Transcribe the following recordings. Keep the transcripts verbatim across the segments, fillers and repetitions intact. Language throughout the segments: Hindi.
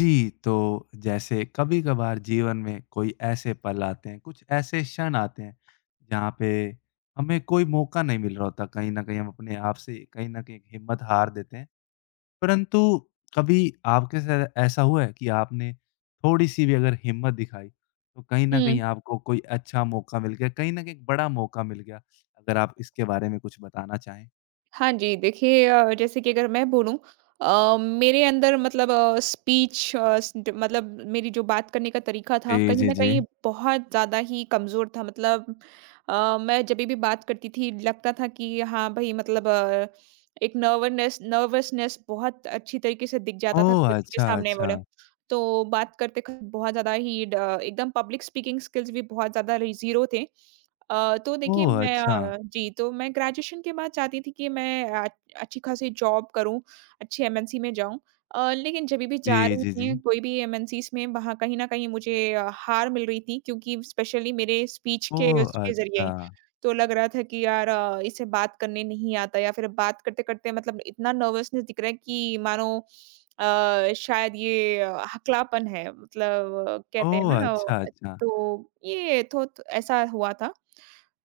जी, तो जैसे कभी-कभार जीवन में कोई ऐसे पल आते हैं, कुछ ऐसे क्षण आते हैं, जहाँ पे हमें कोई मौका नहीं मिल रहा होता। कहीं न कहीं हम अपने आप से कहीं न कहीं हिम्मत हार देते हैं। परंतु कभी आपके साथ ऐसा हुआ है कि आपने थोड़ी-सी भी अगर हिम्मत दिखाई, तो कहीं न कहीं हुँ। आपको कोई अच्छा मौका मिल गया, कहीं न कहीं एक बड़ा मौका मिल गया? अगर आप इसके बारे में कुछ बताना चाहें। हाँ जी, देखिए, अ, जैसे कि अगर मैं बोलूँ अ, मेरे अंदर मतलब अ, स्पीच, अ, स मतलब मेरी जो बात करने का तरीका था, जी, कहीं जी, न कहीं जी। बहुत ज़्यादा ही कमज़ोर था। मतलब अ, मैं जभी भी बात करती थी, लगता था कि हाँ भई, मतलब अ, एक नर्वननेस नर्वसनेस बहुत अच्छी तरीके से दिख जाता था ओह! [unintelligible] के अच्छा, सामने मल अच्छा। तो बात करते क बहुत ज़्यादा ही ड एकदम पब्लिक स्पीकिंग स्किल्स भी बहुत ज़्यादा री ज़ीरो थे। अ, तो देखिए, ओह! मैं अच्छा। अ, जी, तो मैं ग्रेजुएशन के बाद चाहती थी कि मैं आ अच्छी-खासी जॉब करूँ, अच्छी एमएनसी में जाऊँ। अ, लेकिन जब भी जा जी, रही जी, थी जी। कोई भी एमएनसीज़ में, वहाँ कहीं न कहीं मुझे अ, हार मिल रही थी, क्योंकि स्पेशली मेरे स्पीच के ओह! उसके ज़रिए। अच्छा। तो लग रहा था कि यार अ, इसे बात करने नहीं आता या फिर बात करते-करते मतलब इतना नर्वसनेस दिख रहा है कि मानो अ, शायद ये अ, हकलापन है। मतलब कहते हैं ओह! ना अ, अच्छा, व अच्छा। तो ये थोत ऐसा हुआ था।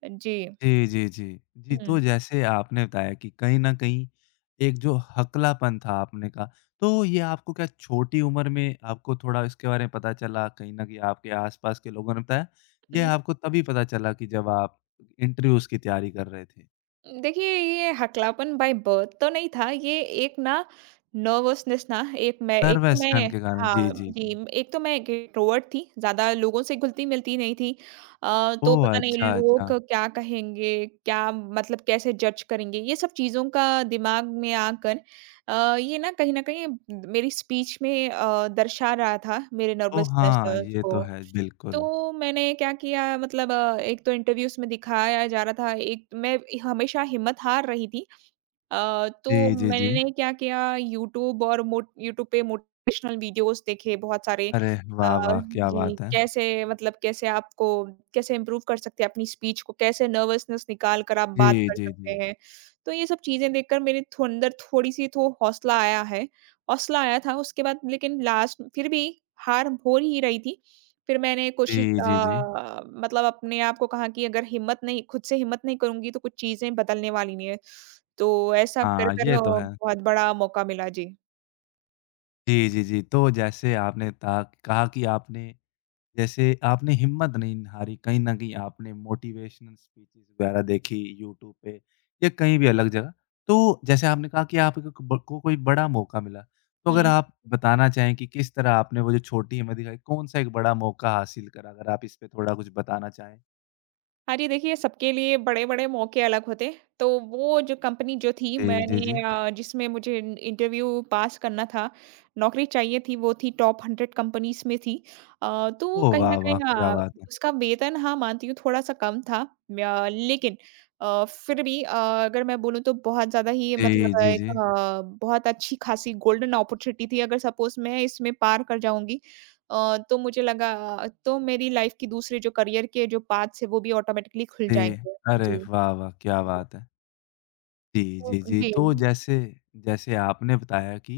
जी। जी, जी, जी। जी, तो हुँ। जैसे आपने बताया कि कहीं न कहीं एक जो हकलापन था, आपने कहा, तो ये आपको क्या छोटी उम्र में आपको थोड़ा इसके बारे में पता चला? कहीं न कहीं आपके आसपास के लोगों ने बताया? हुँ। या आपको तभी पता चला कि जब आप इंटरव्यूज़ की तैयारी कर रहे थे? देखिए, ये हकलापन बाइ बर्थ तो नहीं था। ये एक ना नर्वसनेस ना, एक मैं एक तो नर्वसपन मैं के कारण। हाँ, जी, जी, जी। जी, एक तो मैं इंट्रोवर्ट थी, ज़्यादा लोगों से घुलती-मिलती नहीं थी। अ, तो ओह! पता नहीं अच्छा, लोग अच्छा। क्या कहेंगे, क्या मतलब कैसे जज़ करेंगे, ये सब चीज़ों का दिमाग में आकर अ, ये ना कहीं न कहीं मेरी स्पीच में अ, दर्शा रहा था मेरे ओह! नर्वसनेस हाँ। लेवेल्स ये तो को। है, बिल्कुल। तो मैंने क्या किया मतलब अ, एक तो इन्टर्व्यूज़ में दिखाया जा रहा था, एक मैं हमेशा हिम्मत हार रही थी। अ, तो जी, जी, जी। मैंने क्या किया यूट्यूब और मोट यूट्यूब पे मोटिवेशनल वीडियोज़ देखें बहुत सारे। अरे, अ, वाह, वाह! क्या जी, बात है। कैसे, मतलब कैसे आपको कैसे इम्प्रूव कर सकते हैं अपनी स्पीच को, कैसे नर्वसनेस निकाल कर आप बात जी, कर जी, सकते जी। हैं। तो ये सब चीज़ें देखकर मेरे थंदर थोड़ी-सी तो हौसला आया है। हौसला आया था, उसके बाद लेकिन लास्ट फिर भी हार हो ही रही थी। फिर मैंने कोशिश जी, जी, जी। अ, मतलब अपने आप को कहा कि अगर हिम्मत नहीं खुद से हिम्मत नहीं करुँगी तो कुछ चीज़ें बदलने वाली नहीं है। तो ऐसा हाँ, कर-कर ये अ, तो है। बहुत बड़ा मौका मिला। जी। जी, जी, जी। तो जैसे आपने तहा कहा कि आपने जैसे आपने हिम्मत नहीं हारी। कहीं न कहीं आपने मोटिवेशनल स्पीचेस वगैरह देखी यूट्यूब पे या कहीं भी अलग जगह। तो जैसे आपने कहा कि आ कक ब को कोई बड़ा मौका मिला। तो अगर हुँ। आप बताना चाहें कि किस तरह आपने वो जो छोटी हिम्मत दिखाई, कौन-सा एक बड़ा मौका हासिल करा? अगर आप इस पे थोड़ा कुछ बताना चाहें। हाँ जी, देखिए सबके लिए बड़े-बड़े मौके अलग होते हैं। तो वो जो कंपनी जो थी जी, जी, जी। मैंने अ, जिसमें मुझे इन इंटरव्यू पास करना था, नौकरी चाहिए थी, वो थी टॉप हंड्रेड कंपनीज़ में थी। अ, तो ओह कहीं न वाह! वाह! कहीं क्या अ, बात है। उसका वेतन हाँ, मानती हूँ थोड़ा-सा कम था। व्य लेकिन अ, फिर भी अ, अगर मैं बोलूँ तो बहुत ज़्यादा ही जी, मतलब जी, एक जी। अ, बहुत अच्छी-खासी गोल्डन ऑपर्च्युनिटी थी। अगर सपोज़ मैं इसमें पार कर जाऊँगी अ, तो मुझे लगा अ, तो मेरी लाइफ के दूसरे जो करियर के जो पाथ्स हैं, वो भी ऑटोमेटिकली खुल जी। जाएँगे। अरे जी। वाह! वाह! क्या बात है। जी, तो जी, जी। तो जी। जैसे जैसे आपने बताया कि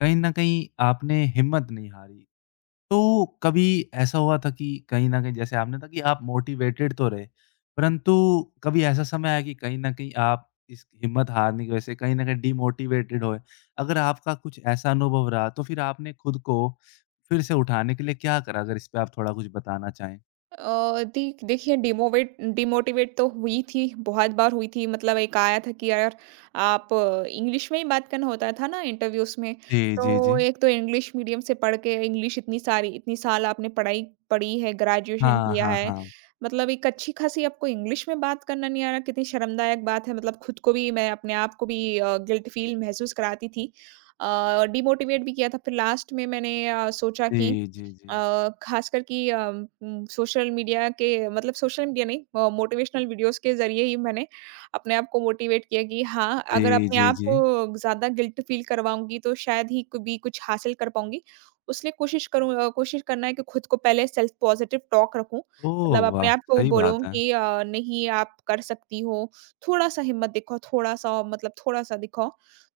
कहीं न कहीं आपने हिम्मत नहीं हारी। तो कभी ऐसा हुआ था कि कहीं न कहीं जैसे आपने कहा कि आप मोटिवेटेड तो रहे परंतु कभी ऐसा समय आया कि कहीं न कहीं आप इस हिम्मत हारने की वजह से कहीं न कहीं डीमोटिवेटेड हुए। अगर आपका कुछ ऐसा अनुभव रहा तो फिर आपने खुद को फिर से उठाने के लिए क्या करा? अगर इस पे आप थोड़ा कुछ बताना चाहें। अ, देख देखिए, डिमोवेट डिमोटिवेट तो हुई थी, बहुत बार हुई थी। मतलब एक आया था कि अ, आप इंग्लिश में ही बात करना होता था ना इंटरव्यूज़ में, जी, जी, तो जी। एक तो इंग्लिश मीडियम से पढ़ के इंग्लिश इतनी सारी इतनी साल आपने पढ़ाई पड़ी है, ग्रेजुएशन हाँ, किया हाँ, है। हाँ। मतलब एक अच्छी-खासी आपको इंग्लिश में बात करना नहीं आ रहा, कितनी शर्मदायक बात है। मतलब खुद को भी मैं अपने आप को भी अ, गिल्ट फ़ील महसूस कराती थी। अ, डिमोटिवेट भी किया था। फिर लास्ट में मैंने अ, सोचा कि जी, जी, जी। अ, खासकर कि अम, म सोशल मीडिया के मतलब सोशल मीडिया नहीं, मोटिवेशनल वीडियोज़ के ज़रिए ही मैंने अपने आप को मोटिवेट किया कि हाँ, अगर जी, अपने जी, आप जी। को ज़्यादा गिल्ट फ़ील करवाऊँगी तो शायद ही कभी कुछ हासिल कर पाऊँगी। इसलिए कोशिश करूँ अ, कोशिश करना है कि खुद को पहले सेल्फ पॉज़िटिव टॉक रखूँ। मतलब ओह अपने वाह! आप को सही बात बोलूँ है। कि अ, नहीं, आप कर सकती हो। थोड़ा-सा हिम्मत दिखाओ, थोड़ा-सा औ मतलब थोड़ा-सा दिखाओ।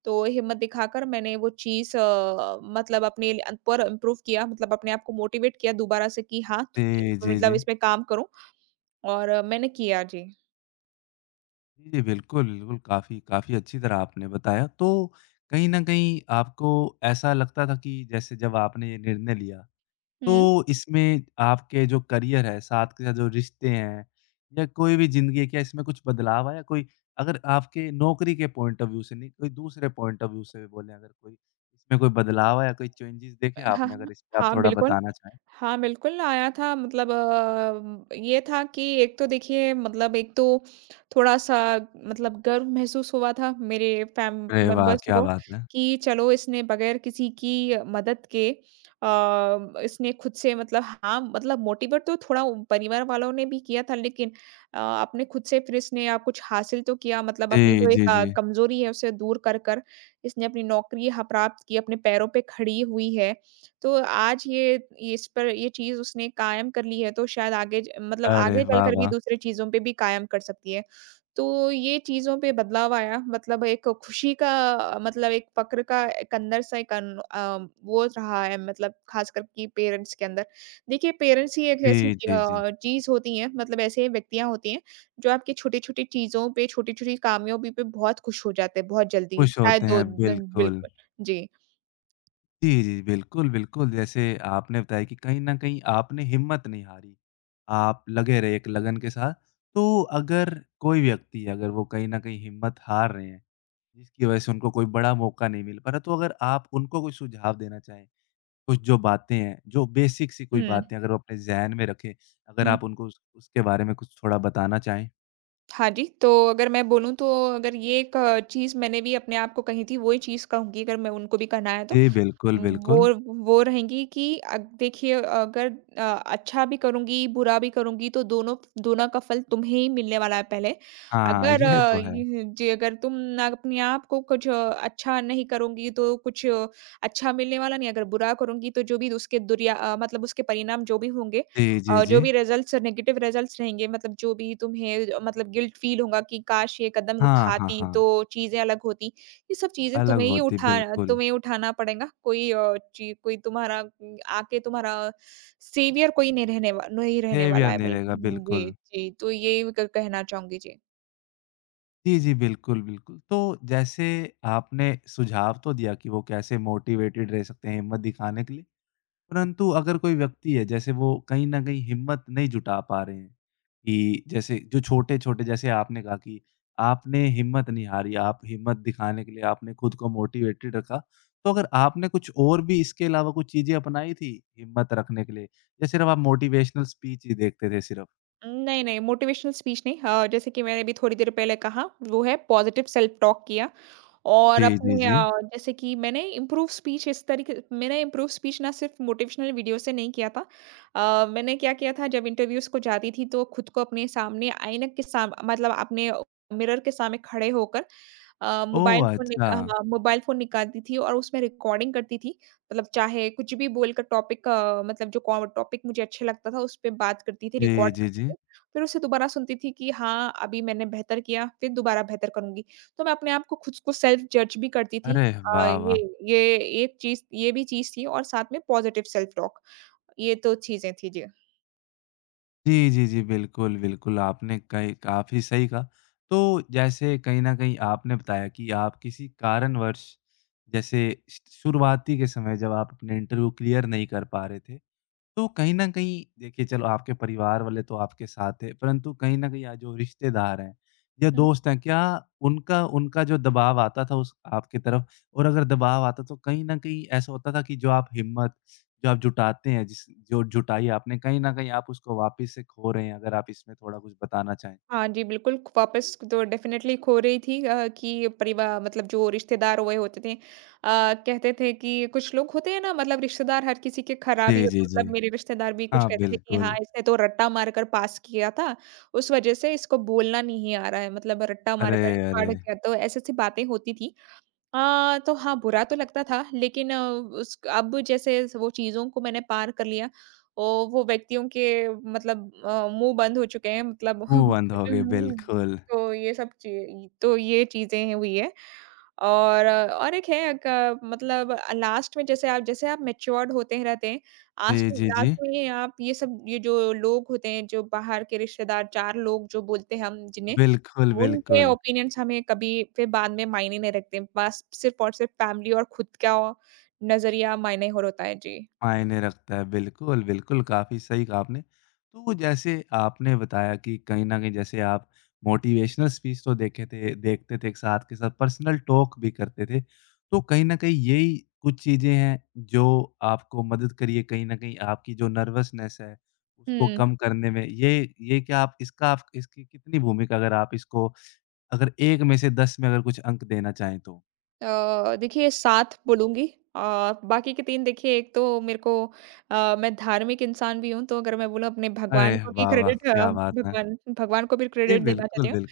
तो हिम्मत दिखाकर मैंने वह चीज़ अ, मतलब अपने ल अन पर इम्प्रूव किया। मतलब अपने आप को मोटिवेट किया दोबारा से कि हाँ, [unintelligible] जी, जी, मतलब जी। इसमें काम करूँ और मैंने किया। जी। जी, बिल्कुल, बिल्कुल। काफ़ी, काफ़ी अच्छी तरह आपने बताया। तो कहीं न कहीं आपको ऐसा लगता था कि जैसे जब आपने ये निर्णय लिया, हुँ। तो इसमें आपके जो करियर है, साथ के साथ जो रिश्ते हैं या कोई भी ज़िंदगी है, क्या इसमें कुछ बदलाव आया कोई? अगर आपके नौकरी के पॉइंट ऑफ़ व्यू से नहीं, कोई दूसरे पॉइंट ऑफ़ व्यू से भी बोलें अगर कोई, इसमें कोई बदलाव आया, कोई चेंजेज़ अ, देखे हाँ, आपने, हाँ। अगर इस पे आप हाँ, थोड़ा बिल्कुल। बताना चाहें? हाँ, बिल्कुल आया था मतलब अ, ये था कि एक तो देखिए, मतलब एक तो थोड़ा-सा मतलब गर्व महसूस हुआ था मेरे फ़ैम अरे वाह! मेंबर्स क्या को बात है। कि, चलो, इसने बगैर किसी की अ, मदद के अ, इसने खुद से मतलब हाँ, मतलब मोटिवेट तो थोड़ा उ परिवार वालों ने भी किया था लेकिन अ, अपने खुद से फिर इसने कुछ हासिल तो किया। मतलब अपनी जी, जो जी, एक अ, जी। कमज़ोरी है, उसे दूर कर कर इसने अपनी नौकरी ह प्राप्त की, अपने पैरों पे खड़ी हुई है। तो आज ये, ये इस पर ये चीज़ उसने कायम कर ली है, तो शायद आगे ज मतलब अरे, आगे वाह, चलकर भी वाह! दूसरी चीज़ों पे भी कायम कर सकती है। तो ये चीज़ों पे बदलाव आया, मतलब एक खुशी का अ, मतलब एक फक्र का एक अंदर से कन अम, वो रहा है मतलब खासकर कि पेरेंट्स के अंदर। देखिए, पेरेंट्स ही एक ऐसी जी, जी, जी। अ, चीज़ होती हैं मतलब ऐसे व्यक्तियों होती हैं, जो आपकी छोटी-छोटी चीज़ों पे, छोटे-छोटे कामयाबी पे बहुत खुश हो जाते हैं बहुत जल्दी, खुश होते शायद दो हैं, दिन बिल्कुल। बिल्कुल। जी। जी, जी, बिल्कुल, बिल्कुल, जैसे आपने बताया कि कहीं न कहीं आपने हिम्मत नहीं हारी, आप लगे रहे एक लगन के साथ। तो अगर कोई व्यक्ति अगर वो कहीं न कहीं हिम्मत हार रहे हैं, जिसकी वज़ह से उनको कोई बड़ा मौका नहीं मिल पा रहा है। तो अगर आप उनको कोई सुझाव देना चाहें, कुछ जो बातें हैं, जो बेसिक सी कोई हुँ। बातें अगर वो अपने ज़ेहन में रखें, अगर हुँ। आप उनको उस उसके बारे में कुछ थोड़ा बताना चाहें? हाँ जी। तो अगर मैं बोलूँ तो अगर ये एक चीज़ मैंने भी अपने आप को कही थी, वही चीज़ कहूँगी अगर मैं उनको भी कहना है तो, जी बिल्कुल, बिल्कुल। वो वो रहेंगी कि अद देखिए अगर अ, अच्छा भी करुँगी, बुरा भी करुँगी, तो दोनो फ दोनों का फल तुम्हें ही मिलने वाला है पहले। हाँ, अगर ये तो है। उम, जे अगर तुम ना अपने आप को कुछ अच्छा नहीं करुँगी, तो कुछ अच्छा मिलने वाला नहीं है। अगर बुरा करुँगी, तो जो भी उसके दुर अ, मतलब उसके परिणाम जो भी होंगे जी, और जी, अ, जो भी जी। रिजल्ट्स नेगेटिव रिजल्ट्स रहेंगे, मतलब जो भी तुम्हें अ, मतलब गिल्ट फ़ील होंगा कि काश! ये कदम हाँ, हाँ, उठाती, हाँ। तो चीज़ें अलग होती। ये सब चीज़ें अलग तुम्हें ही होती, उठा उठाना बिल्कुल। तुम्हें ही उठाना पड़ेंगा। कोई अ, ची कोई तुम्हारा उम, आके तुम्हारा सेवियर कोई नहीं रहने वाल नोहीं रहने वाला बिहेवियर है नहीं बिल। रहेगा जी, बिल्कुल। जी तो यही कह कहना चाहूँगी। जी। जी, जी, बिल्कुल, बिल्कुल, तो जैसे आपने सुझाव तो दिया कि वो कैसे मोटिवेटेड रह सकते हैं हिम्मत दिखाने के लिए, परंतु अगर कोई व्यक्ति है जैसे वो कहीं न कहीं हिम्मत नहीं जुटा पा रहे हैं कि जैसे जो छोटे-छोटे जैसे आपने कहा कि आपने हिम्मत नहीं हारी, आप हिम्मत दिखाने के लिए आपने खुद को मोटिवेटेड रखा। तो अगर आपने कुछ और भी इसके अलावा कुछ चीज़ें अपनाई थी हिम्मत रखने के लिए या सिर्फ आप मोटिवेशनल स्पीच ही देखते थे सिर्फ। उम नहीं, नहीं मोटिवेशनल स्पीच नहीं। अ, जैसे कि मैंने भी थोड़ी देर पहले कहा, वो है पॉज़िटिव सेल्फ़ टॉक किया और अ, जी, जी, जी। जैसे कि मैंने इम्प्रूव स्पीच इस तरीके मैंने इम्प्रूव स्पीच ना सिर्फ़ मोटिवेशनल वीडियोज़ से नहीं किया था। अ, मैंने क्या किया था जब इंटरव्यूज़ को जाती थी तो खुद को अपने सामने आईना के सामन मतलब अपने मिरर के सामने खड़े होकर अ, मोबाइल ओह फ़ोन [unintelligible] नि अ, अच्छा। मोबाइल फ़ोन निकालती थी और उसमें रिकॉर्डिंग करती थी। मतलब चाहे कुछ भी बोलकर टॉपिक अ, मतलब जो को टॉपिक मुझे अच्छा लगता था, उस पे बात करती थी जी, रिकॉर्ड जी, करके। जी। फिर उसे दोबारा सुनती थी कि हाँ, अभी मैंने बेहतर किया, फिर दोबारा बेहतर करूँगी। तो मैं अपने आप को खुद को सेल्फ़ जज भी करती थी। अरे अ, वाह वाह! ये ये, एक चीज़ ये भी चीज़ थी और साथ में पॉज़िटिव सेल्फ़ टॉक ये दो चीज़ें थीं जी। जी, जी, जी। बिल्कुल, बिल्कुल आपने कई काफ़ी सही कहा। तो जैसे कहीं न कहीं आपने बताया कि आप किसी कारणवश जैसे श शुरुआती के समय जब आप अपने इंटरव्यू क्लियर नहीं कर पा रहे थे, तो कहीं न कहीं देखिए चलो आपके परिवार वाले तो आपके साथ थे, परंतु कहीं न कहीं आज जो रिश्तेदार हैं या हुँ। दोस्त हैं, क्या उनका उनका जो दबाव आता था उस आपकी तरफ और अगर दबाव आता तो कहीं न कहीं ऐसा होता था कि जो आप हिम्मत, जो आप जुटाते हैं, जिस जो जुटाई आपने कहीं न कहीं आप उसको वापस से खो रहे हैं? अगर आप इसमें थोड़ा कुछ बताना चाहें। हाँ जी, बिल्कुल वापस तो डेफ़िनिटली खो रही थी अ, कि परिवा मतलब जो रिश्तेदार हुए होते थे, अ, कहते थे कि कुछ लोग होते हैं ना, मतलब रिश्तेदार हर किसी के ख़राब ही जी, जी, होते हैं। जी। मतलब मेरे रिश्तेदार भी कुछ हाँ, कहते थे कि हाँ, बिल्कुल। इसने तो रट्टा मारकर पास किया था। उस वज़ह से इसको बोलना नहीं आ रहा है, मतलब रट्टा अरे मारकर पास अरे! किया। तो ऐसी-ऐसी बातें होती थीं। अ, तो हाँ, बुरा तो लगता था, लेकिन उस अब जैसे वो चीज़ों को मैंने पार कर लिया। ओ, वो व्यक्तियों के मतलब मुँह बंद हो चुके हैं। मतलब मुँह बंद हो गए, [unintelligible] बिल्कुल। तो ये सब ची तो ये चीज़ें हुई हैं। और और एक है क मतलब लास्ट में जैसे आप, जैसे आप मैच्युअर्ड होते हैं, रहते हैं। आस्ट जी, जी, लास्ट जी। में ये आप ये सब ये जो लोग होते हैं, जो बाहर के रिश्तेदार, चार लोग जो बोलते हैं हम जिन्हें, बिल्कुल, उनके बिल्कुल। ओपिनियंस हमें कभी फिर बाद में मायने नहीं रखते। बस सिर्फ़ और सिर्फ़ फ़ैमिली और खुद का नज़रिया मायने और होता है। जी। मायने रखता है बिल्कुल, बिल्कुल। काफ़ी सही कहा आपने। तो जैसे आपने बताया कि कहीं न कहीं जैसे आप मोटिवेशनल स्पीच तो देखे थे, देखते थे एक साथ के साथ पर्सनल टॉक भी करते थे, तो कहीं न कहीं यही कुछ चीज़ें हैं, जो आपको मदद करी है कहीं न कहीं आपकी जो नर्वसनेस है उसको हुँ। कम करने में। ये ये क्या आप इसका इसकी कितनी भूमिका अगर आप इसको अगर एक में से दस में अगर कुछ अंक देना चाहें तो? अ, देखिए सात बोलूँगी। अ, बाकी के तीन देखिए एक तो मेरे को अ, मैं धार्मिक इंसान भी हूँ। तो अगर मैं बोलूँ अपने अरे भगवान को भी वाह, वाह! क्रेडिट अ, क्या बात है! भगवान भगवान को भी जी क्रेडिट देना चाहती बिल्कुल, हूँ। बिल्कुल।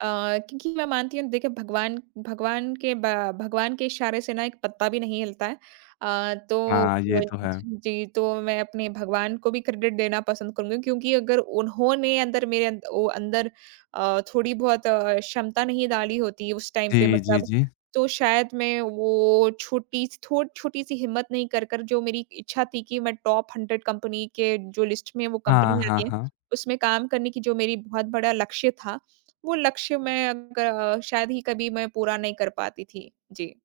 अ, क्योंकि मैं मानती हूँ देखिए भगवान भगवान के बा भगवान के इशारे से ना एक पत्ता भी नहीं हिलता है। अ, तो हाँ, ये तो है। [unintelligible] जी, तो मैं अपने भगवान को भी क्रेडिट देना पसंद करूँगी। क्योंकि अगर उन्होंने अंदर मेरे ओ अंदर अ, थोड़ी बहुत क्षमता नहीं डाली होती उस टाइम पे जी, जी, मतलब जी। तो शायद मैं वो छोटी थो छोटी-सी हिम्मत नहीं कर कर जो मेरी इच्छा थी कि मैं टॉप हंड्रेड कंपनी के जो लिस्ट में वो कंपनी हाँ, आ हाँ, गई है, हाँ। उसमें काम करने की जो मेरी बहुत बड़ा लक्ष्य था, वो लक्ष्य मैं अ, ग शायद ही कभी मैं पूरा नहीं कर पाती थी। जी।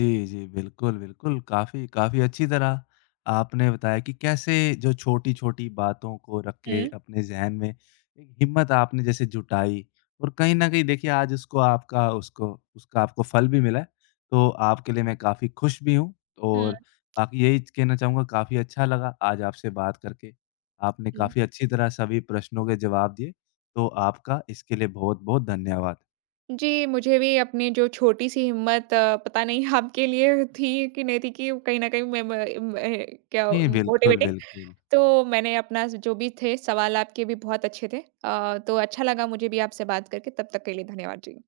जी, जी। बिल्कुल, बिल्कुल, काफ़ी काफ़ी अच्छी तरह आपने बताया कि कैसे जो छोटी-छोटी बातों को रख के हुँ। अपने ज़हन में एक हिम्मत आपने जैसे जुटाई और कहीं न कहीं देखिए आज उसको आपका उसको उसका आपको फल भी मिला है। तो आपके लिए मैं काफ़ी खुश भी हूँ हुँ। और बाकी यही कहना चाहूँगा काफ़ी अच्छा लगा आज आपसे बात करके। आपने हुँ। काफ़ी अच्छी तरह सभी प्रश्नों के जवाब दिए, तो आपका इसके लिए बहुत-बहुत धन्यवाद। जी, मुझे भी अपनी जो छोटी-सी हिम्मत अ, पता नहीं आपके लिए थी कि नहीं थी कि कहीं न कहीं में म मैं मैं क्या जी बिल्कुल, मोटिवेटिंग। बिल्कुल। तो मैंने अपना जो भी थे सवाल आपके भी बहुत अच्छे थे। अ, तो अच्छा लगा मुझे भी आपसे बात करके। तब तक के लिए धन्यवाद जी।